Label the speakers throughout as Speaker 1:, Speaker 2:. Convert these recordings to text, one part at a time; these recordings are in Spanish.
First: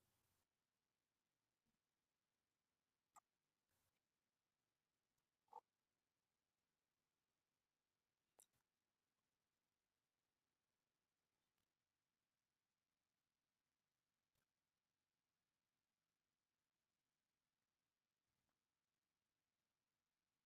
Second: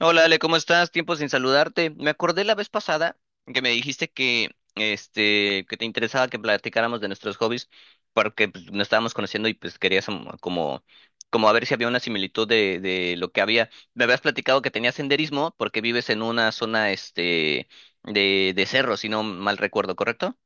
Speaker 1: Hola Ale, ¿cómo estás? Tiempo sin saludarte. Me acordé la vez pasada que me dijiste que, que te interesaba que platicáramos de nuestros hobbies porque pues, nos estábamos conociendo y pues querías como, como a ver si había una similitud de lo que había. Me habías platicado que tenías senderismo porque vives en una zona de cerro, si no mal recuerdo, ¿correcto?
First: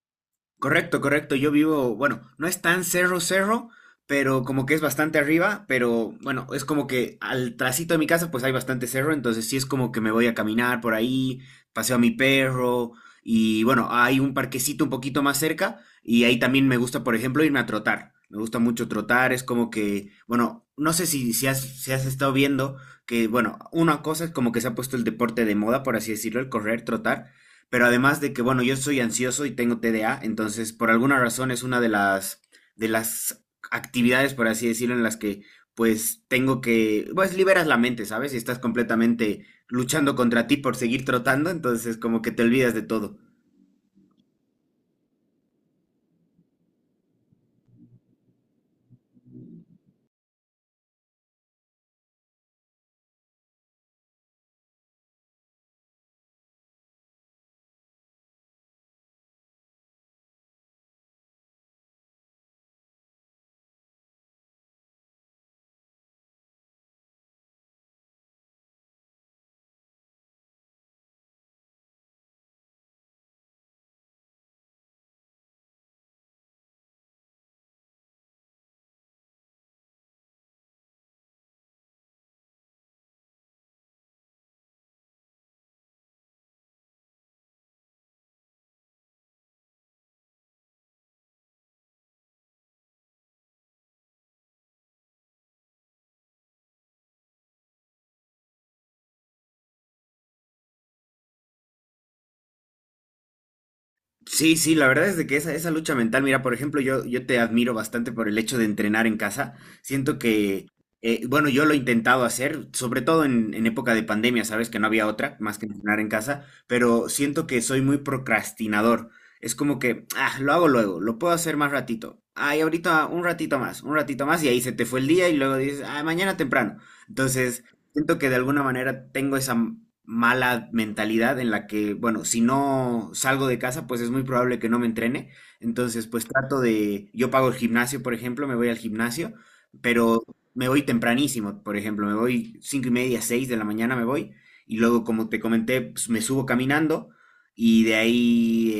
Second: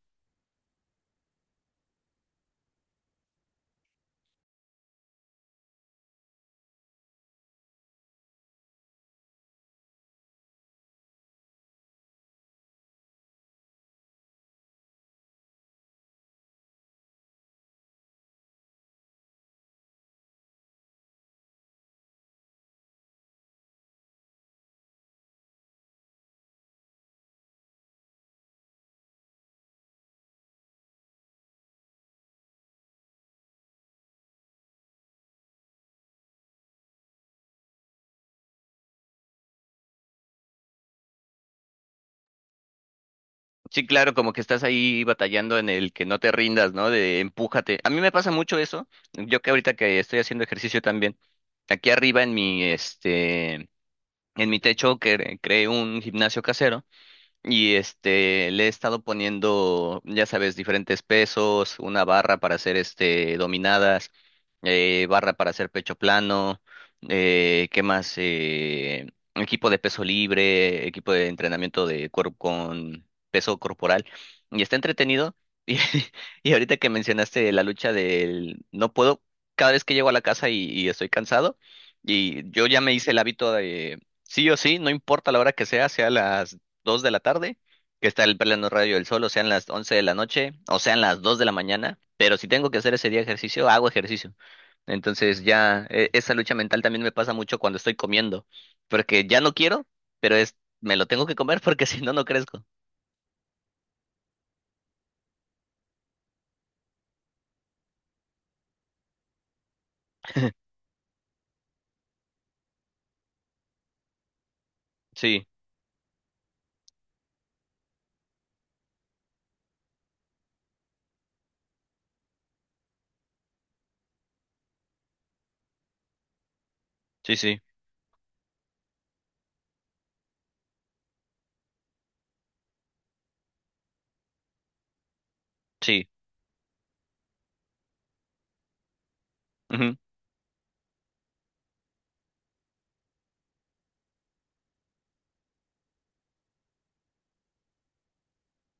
Speaker 2: Correcto, correcto. Yo vivo, bueno, no es tan cerro cerro, pero como que es bastante arriba. Pero bueno, es como que al trasito de mi casa pues hay bastante cerro, entonces sí es como que me voy a caminar por ahí, paseo a mi perro. Y bueno, hay un parquecito un poquito más cerca y ahí también me gusta, por ejemplo, irme a trotar. Me gusta mucho trotar. Es como que, bueno, no sé si has estado viendo que, bueno, una cosa es como que se ha puesto el deporte de moda, por así decirlo, el correr, trotar. Pero además de que, bueno, yo soy ansioso y tengo TDA, entonces por alguna razón es una de las actividades, por así decirlo, en las que pues tengo que, pues liberas la mente, ¿sabes? Y estás completamente luchando contra ti por seguir trotando, entonces como que te olvidas de todo.
Speaker 1: Sí, claro, como que estás ahí batallando en el que no te rindas, ¿no? De empújate. A mí me pasa mucho eso. Yo que ahorita que estoy haciendo ejercicio también. Aquí arriba en mi, en mi techo que creé un gimnasio casero. Y le he estado poniendo, ya sabes, diferentes pesos, una barra para hacer este dominadas, barra para hacer pecho plano, ¿qué más? Equipo de peso libre, equipo de entrenamiento de cuerpo con peso corporal. Y está entretenido. Y, y ahorita que mencionaste la lucha del no puedo, cada vez que llego a la casa y estoy cansado, y yo ya me hice el hábito de sí o sí, no importa la hora que sea, sea las 2 de la tarde, que está el pleno radio del sol, o sean las 11 de la noche, o sean las 2 de la mañana, pero si tengo que hacer ese día ejercicio, hago ejercicio. Entonces ya esa lucha mental también me pasa mucho cuando estoy comiendo, porque ya no quiero, pero es, me lo tengo que comer porque si no, no crezco.
Speaker 2: Sí, sí, la verdad es de que esa lucha mental, mira, por ejemplo, yo te admiro bastante por el hecho de entrenar en casa. Siento que, bueno, yo lo he intentado hacer, sobre todo en época de pandemia, sabes que no había otra
Speaker 1: Sí,
Speaker 2: más que entrenar en casa, pero siento que soy muy procrastinador. Es como que, ah, lo hago luego, lo puedo hacer más ratito. Ay, ahorita un ratito más, y ahí se te fue el día y luego dices, ah, mañana temprano.
Speaker 1: sí, sí,
Speaker 2: Entonces, siento que de alguna manera tengo esa mala mentalidad en la que, bueno, si no salgo de casa, pues es muy probable que no me entrene. Entonces,
Speaker 1: sí.
Speaker 2: pues trato de, yo pago el gimnasio, por ejemplo, me voy al gimnasio,
Speaker 1: Ujú.
Speaker 2: pero me voy tempranísimo. Por ejemplo, me voy 5:30, 6 de la mañana me voy, y luego, como te comenté, pues me subo caminando. Y de ahí,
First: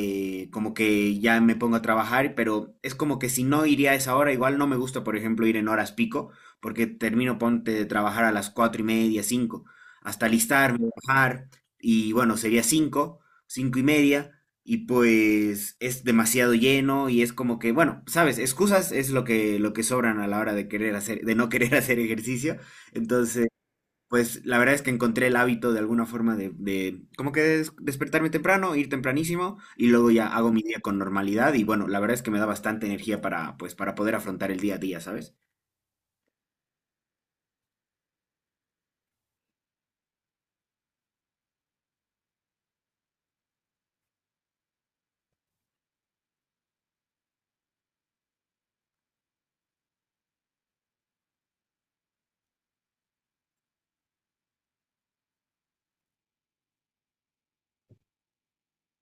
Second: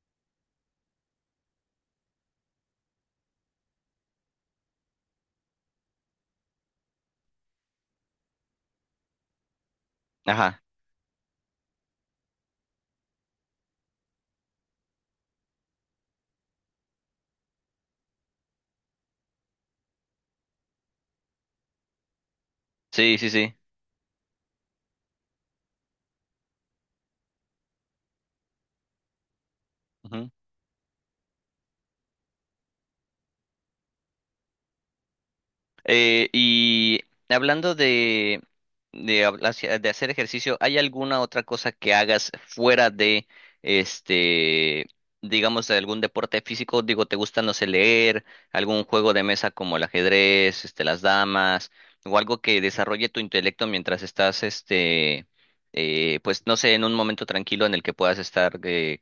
Speaker 2: como que ya me pongo a trabajar, pero es como que si no iría a esa hora. Igual no me gusta, por ejemplo, ir en horas pico, porque termino, ponte, de trabajar a las 4:30, cinco, hasta
Speaker 1: Ajá,
Speaker 2: alistarme, bajar, y bueno, sería cinco, 5:30, y pues es demasiado lleno. Y es como que, bueno, sabes, excusas es lo que sobran a la hora de querer hacer, de no querer hacer ejercicio.
Speaker 1: sí, sí,
Speaker 2: Entonces,
Speaker 1: sí.
Speaker 2: pues la verdad es que encontré el hábito de alguna forma de como que despertarme temprano, ir tempranísimo, y luego ya hago mi día con normalidad, y bueno, la verdad es que me da bastante energía para, pues, para poder afrontar el día a día, ¿sabes?
Speaker 1: Y hablando de hacer ejercicio, ¿hay alguna otra cosa que hagas fuera de este, digamos, de algún deporte físico? Digo, ¿te gusta, no sé, leer, algún juego de mesa como el ajedrez, las damas, o algo que desarrolle tu intelecto mientras estás, pues, no sé, en un momento tranquilo en el que puedas estar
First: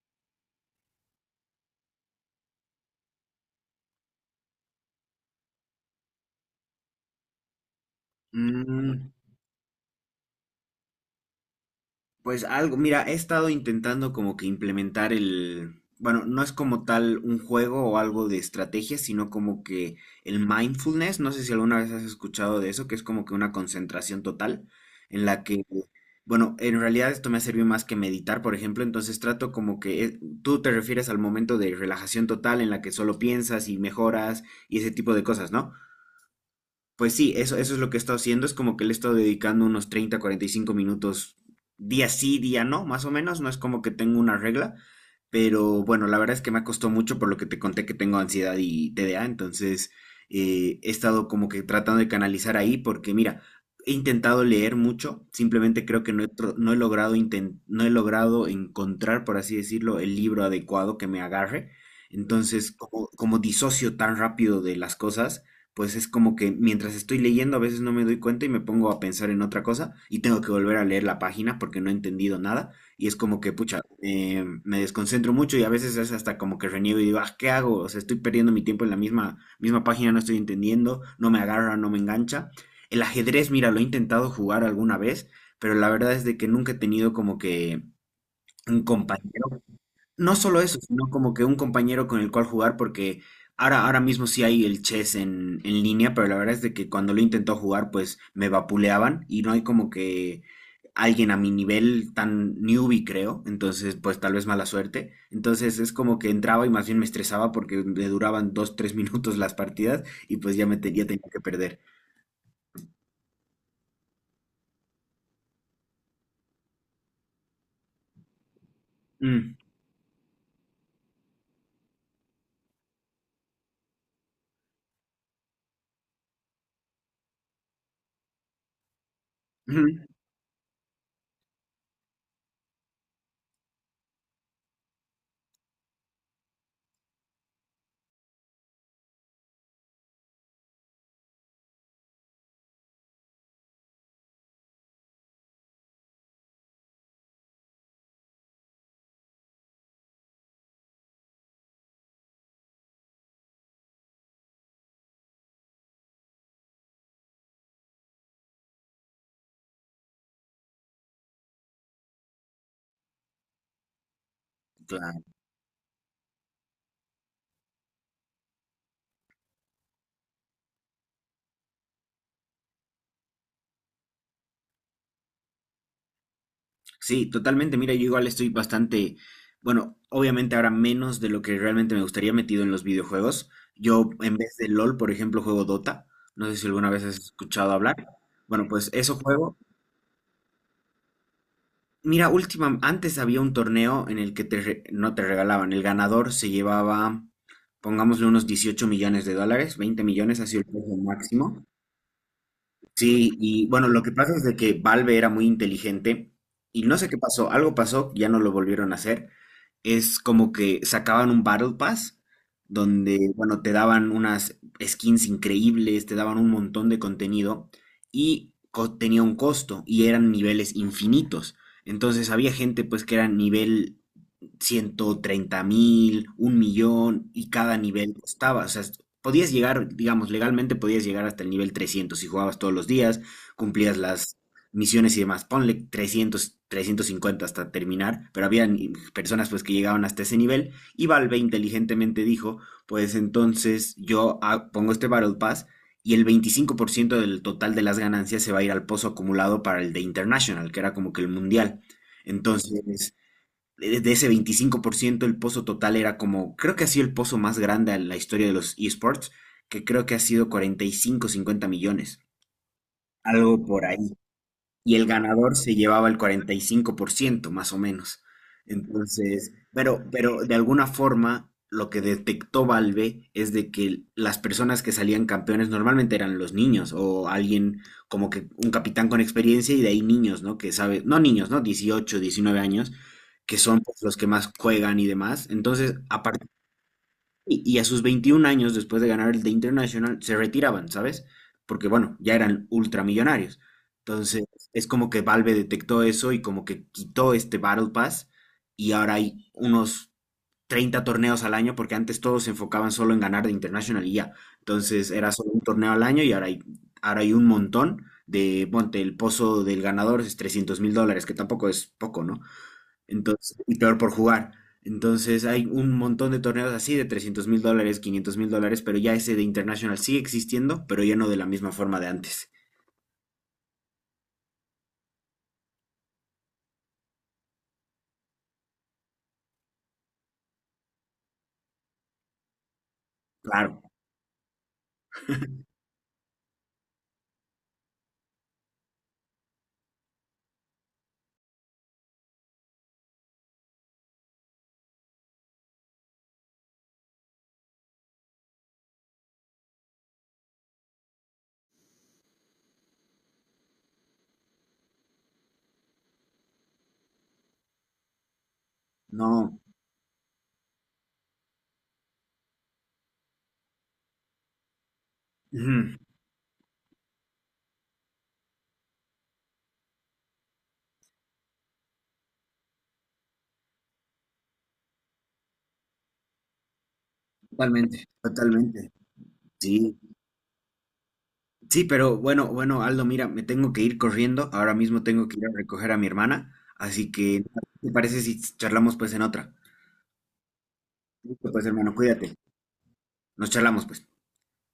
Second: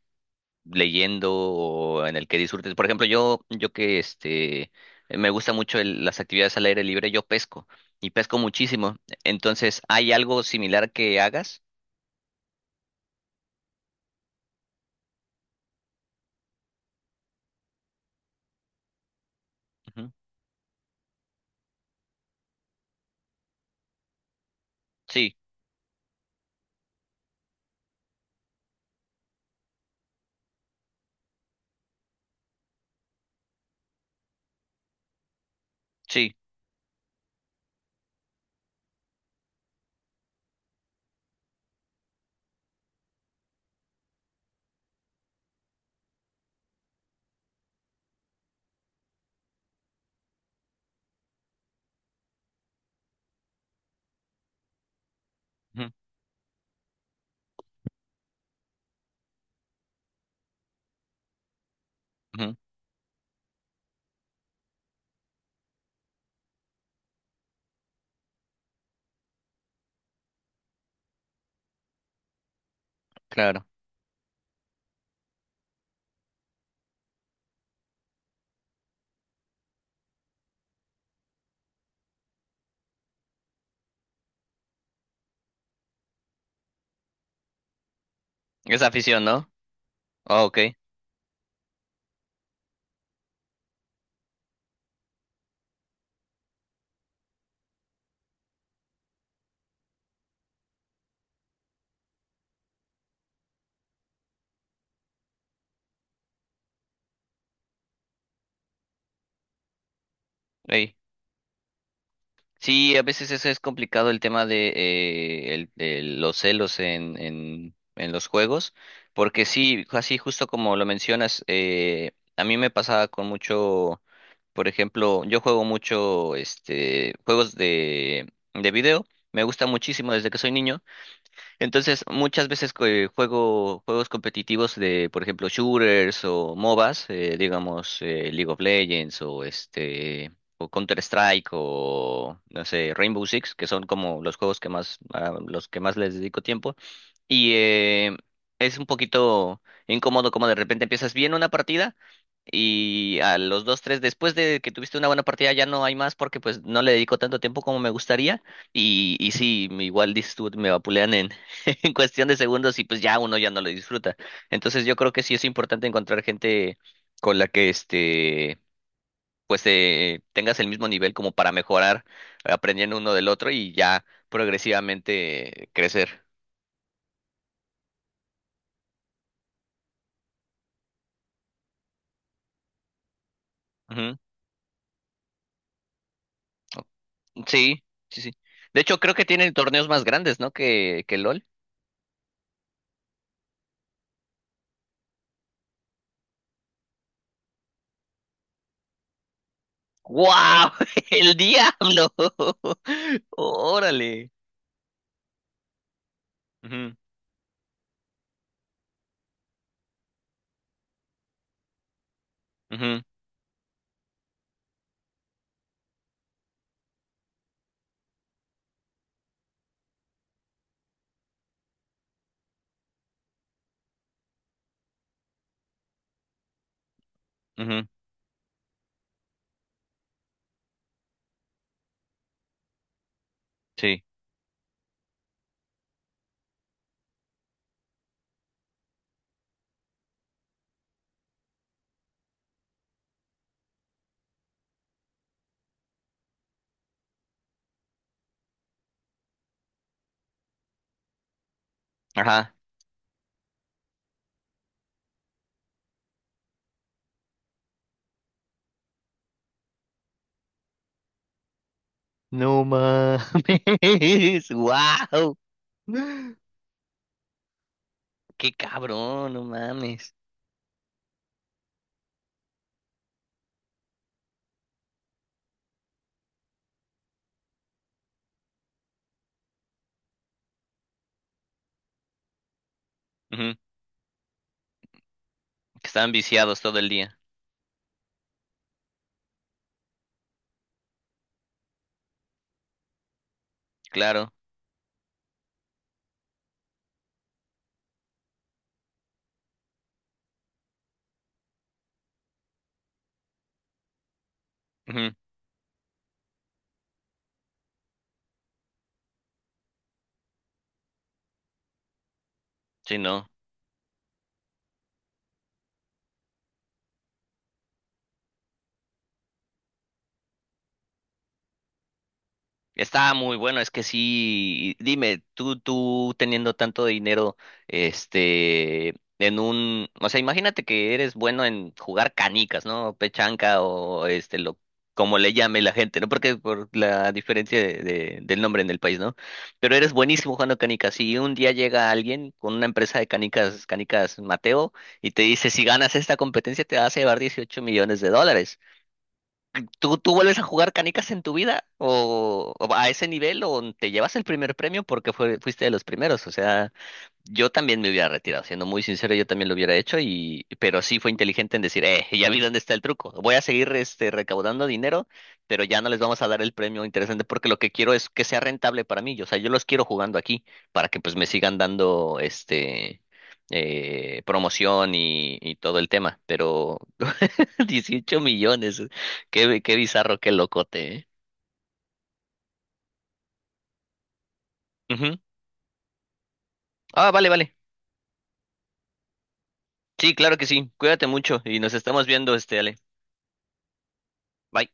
Speaker 1: leyendo o en el que disfrutes? Por ejemplo, yo que me gusta mucho las actividades al aire libre, yo pesco y pesco muchísimo.
Speaker 2: Mm.
Speaker 1: Entonces, ¿hay algo similar que hagas?
Speaker 2: Pues algo, mira, he estado intentando como que implementar el, bueno, no es como tal un juego o algo de estrategia, sino como que
Speaker 1: Ujú.
Speaker 2: el mindfulness. No sé si alguna vez has escuchado de eso, que es como que una concentración total, en
Speaker 1: Sí,
Speaker 2: la que, bueno, en realidad esto me ha servido más que meditar, por ejemplo. Entonces trato como que, tú te refieres al momento de relajación total en la que solo piensas y mejoras y ese tipo de cosas, ¿no?
Speaker 1: sí,
Speaker 2: Pues sí, eso es lo que he estado haciendo. Es como que le he estado dedicando unos 30, 45 minutos día sí, día no, más o menos. No es como que tengo una regla. Pero bueno, la verdad es que me costado mucho por lo que te conté que tengo ansiedad y TDA. Entonces, he estado como que tratando de canalizar ahí, porque mira, he intentado leer mucho.
Speaker 1: ujú,
Speaker 2: Simplemente creo que no he, no he logrado no he logrado encontrar, por así decirlo, el libro adecuado que me agarre.
Speaker 1: ujú,
Speaker 2: Entonces, como disocio tan rápido de las cosas, pues es como que mientras estoy leyendo a veces no me doy cuenta y me pongo a pensar en otra cosa y tengo que volver a leer la página porque no he entendido nada. Y es como que,
Speaker 1: claro.
Speaker 2: pucha, me desconcentro mucho, y a veces es hasta como que reniego y digo, ah, ¿qué hago? O sea, estoy perdiendo mi tiempo en la misma, misma página, no estoy entendiendo, no me agarra, no me engancha. El ajedrez, mira, lo he intentado jugar alguna vez, pero la verdad es de que nunca he tenido como que un
Speaker 1: Es afición, ¿no?
Speaker 2: compañero, no
Speaker 1: Ah, ok.
Speaker 2: solo eso, sino como que un compañero con el cual jugar, porque ahora mismo sí hay el chess en línea. Pero la verdad es de que cuando lo intentó jugar, pues me vapuleaban y no hay como que alguien a mi nivel tan newbie, creo. Entonces, pues tal vez mala suerte. Entonces es como que entraba y más bien me estresaba porque le duraban dos, tres minutos las partidas y pues ya me
Speaker 1: Ey.
Speaker 2: ya tenía que perder.
Speaker 1: Sí, a veces eso es complicado el tema de, de los celos en los juegos, porque
Speaker 2: Mm,
Speaker 1: sí, así justo como lo mencionas, a mí me pasaba con mucho. Por ejemplo, yo juego mucho juegos de video. Me gusta
Speaker 2: ujú,
Speaker 1: muchísimo desde que soy niño. Entonces, muchas veces que juego juegos competitivos de, por ejemplo, shooters o MOBAs, digamos, League of Legends o este o Counter Strike o no sé, Rainbow Six, que son como los juegos que más a los que más les dedico tiempo y eh, es un poquito incómodo como de repente empiezas bien una partida y a los dos, tres después de que tuviste una buena partida ya no hay más porque pues no le dedico tanto tiempo como me gustaría. Y sí, igual dices tú, me vapulean en cuestión de segundos y pues ya uno ya no lo disfruta. Entonces yo creo que sí
Speaker 2: claro.
Speaker 1: es importante encontrar gente con la que pues tengas el mismo nivel como para mejorar aprendiendo uno del otro y ya progresivamente crecer.
Speaker 2: Sí, totalmente. Mira, yo igual estoy bastante, bueno, obviamente ahora menos de lo que realmente me gustaría metido en los videojuegos. Yo
Speaker 1: Ujú.
Speaker 2: en vez de LOL, por ejemplo, juego Dota. No sé si alguna vez has escuchado
Speaker 1: Sí,
Speaker 2: hablar.
Speaker 1: sí, sí.
Speaker 2: Bueno,
Speaker 1: De
Speaker 2: pues
Speaker 1: hecho creo
Speaker 2: eso
Speaker 1: que tienen
Speaker 2: juego.
Speaker 1: torneos más grandes, ¿no? que LOL.
Speaker 2: Mira, última, antes había un torneo en el que te no te regalaban. El ganador se llevaba, pongámosle, unos 18 millones de dólares. 20 millones ha sido el
Speaker 1: ¡Wow!
Speaker 2: precio
Speaker 1: ¡El
Speaker 2: máximo.
Speaker 1: diablo!
Speaker 2: Sí, y bueno, lo que
Speaker 1: ¡Órale!
Speaker 2: pasa es de que Valve era muy inteligente y
Speaker 1: Ujú,
Speaker 2: no sé qué pasó, algo pasó, ya no lo volvieron a hacer. Es como que sacaban un Battle Pass
Speaker 1: ujú,
Speaker 2: donde, bueno, te daban unas skins increíbles, te daban un montón de contenido y tenía un costo y eran niveles infinitos. Entonces había gente pues que era nivel 130 mil, un millón, y cada
Speaker 1: ujú.
Speaker 2: nivel costaba. O sea, podías llegar, digamos, legalmente podías llegar hasta el nivel 300 si jugabas todos los días, cumplías
Speaker 1: Sí.
Speaker 2: las misiones y demás. Ponle 300, 350 hasta terminar. Pero había personas pues que llegaban hasta ese nivel, y Valve inteligentemente dijo, pues entonces yo, pongo este Battle Pass y el 25% del total de las ganancias se va a ir al pozo acumulado para el de International, que era como que el mundial.
Speaker 1: Ajá.
Speaker 2: Entonces, de ese 25%, el pozo total era como, creo que ha sido el pozo más grande en la historia de los esports, que creo que ha sido 45, 50 millones,
Speaker 1: No
Speaker 2: algo por ahí,
Speaker 1: mames,
Speaker 2: y el
Speaker 1: wow.
Speaker 2: ganador se llevaba el cuarenta y cinco por ciento más o menos.
Speaker 1: Qué cabrón, no
Speaker 2: Entonces, pero,
Speaker 1: mames.
Speaker 2: pero de alguna forma, lo que detectó Valve es de que las personas que salían campeones normalmente eran los niños o alguien como que un capitán con experiencia y de ahí niños, ¿no? Que sabe, no niños, ¿no?, 18, 19 años,
Speaker 1: Ujú,
Speaker 2: que son pues los que más juegan y demás.
Speaker 1: que
Speaker 2: Entonces,
Speaker 1: estaban
Speaker 2: a
Speaker 1: viciados todo el día.
Speaker 2: y, y a sus 21 años, después de ganar el The International, se retiraban, ¿sabes? Porque, bueno, ya eran ultramillonarios.
Speaker 1: Claro.
Speaker 2: Entonces, es como que Valve detectó eso y como que quitó este Battle Pass, y ahora hay unos 30 torneos al año, porque antes todos se enfocaban solo en ganar de International y ya. Entonces,
Speaker 1: Ujú.
Speaker 2: era solo un torneo al año, y ahora hay un montón de, ponte, el pozo del ganador es 300 mil dólares, que tampoco es poco, ¿no?
Speaker 1: Sí, no.
Speaker 2: Entonces, y peor por jugar. Entonces hay un montón de torneos así de 300 mil dólares, 500 mil dólares, pero ya ese de International sigue existiendo, pero ya no de la misma forma de antes.
Speaker 1: Está muy bueno, es que sí, dime, tú teniendo tanto dinero, en un, o sea, imagínate que eres bueno en jugar canicas, ¿no? Pechanca
Speaker 2: Claro,
Speaker 1: o este, lo, como le llame la gente, ¿no? Porque por la diferencia del nombre en el país, ¿no? Pero eres buenísimo jugando canicas y un día llega alguien con una empresa de canicas, canicas Mateo, y te dice, si ganas esta competencia te vas a llevar 18 millones de dólares. ¿Tú, tú vuelves a jugar canicas en tu vida? O a ese nivel? ¿O te llevas el primer premio porque fuiste de los primeros? O sea, yo también me hubiera retirado, siendo muy sincero, yo también lo
Speaker 2: no.
Speaker 1: hubiera hecho, y, pero sí fue inteligente en decir, ya vi dónde está el truco. Voy a seguir recaudando dinero, pero ya no
Speaker 2: Ujú.
Speaker 1: les vamos a dar el premio interesante porque lo que quiero es que sea rentable para mí. O sea, yo los quiero jugando aquí para que pues me sigan dando este... promoción y todo el tema, pero
Speaker 2: Totalmente,
Speaker 1: 18 millones. Eh.
Speaker 2: totalmente.
Speaker 1: Qué, qué
Speaker 2: Sí,
Speaker 1: bizarro, qué locote, ¿eh?
Speaker 2: sí. Pero bueno, bueno, Aldo, mira, me tengo que ir corriendo. Ahora mismo
Speaker 1: Ujú.
Speaker 2: tengo que ir a recoger a mi hermana.
Speaker 1: Ah,
Speaker 2: Así
Speaker 1: vale,
Speaker 2: que,
Speaker 1: vale.
Speaker 2: ¿te parece si charlamos pues en otra?
Speaker 1: Sí, claro que sí. Cuídate mucho
Speaker 2: Listo.
Speaker 1: y
Speaker 2: Pues,
Speaker 1: nos
Speaker 2: hermano,
Speaker 1: estamos
Speaker 2: cuídate.
Speaker 1: viendo, Ale.
Speaker 2: Nos charlamos pues.
Speaker 1: Bye.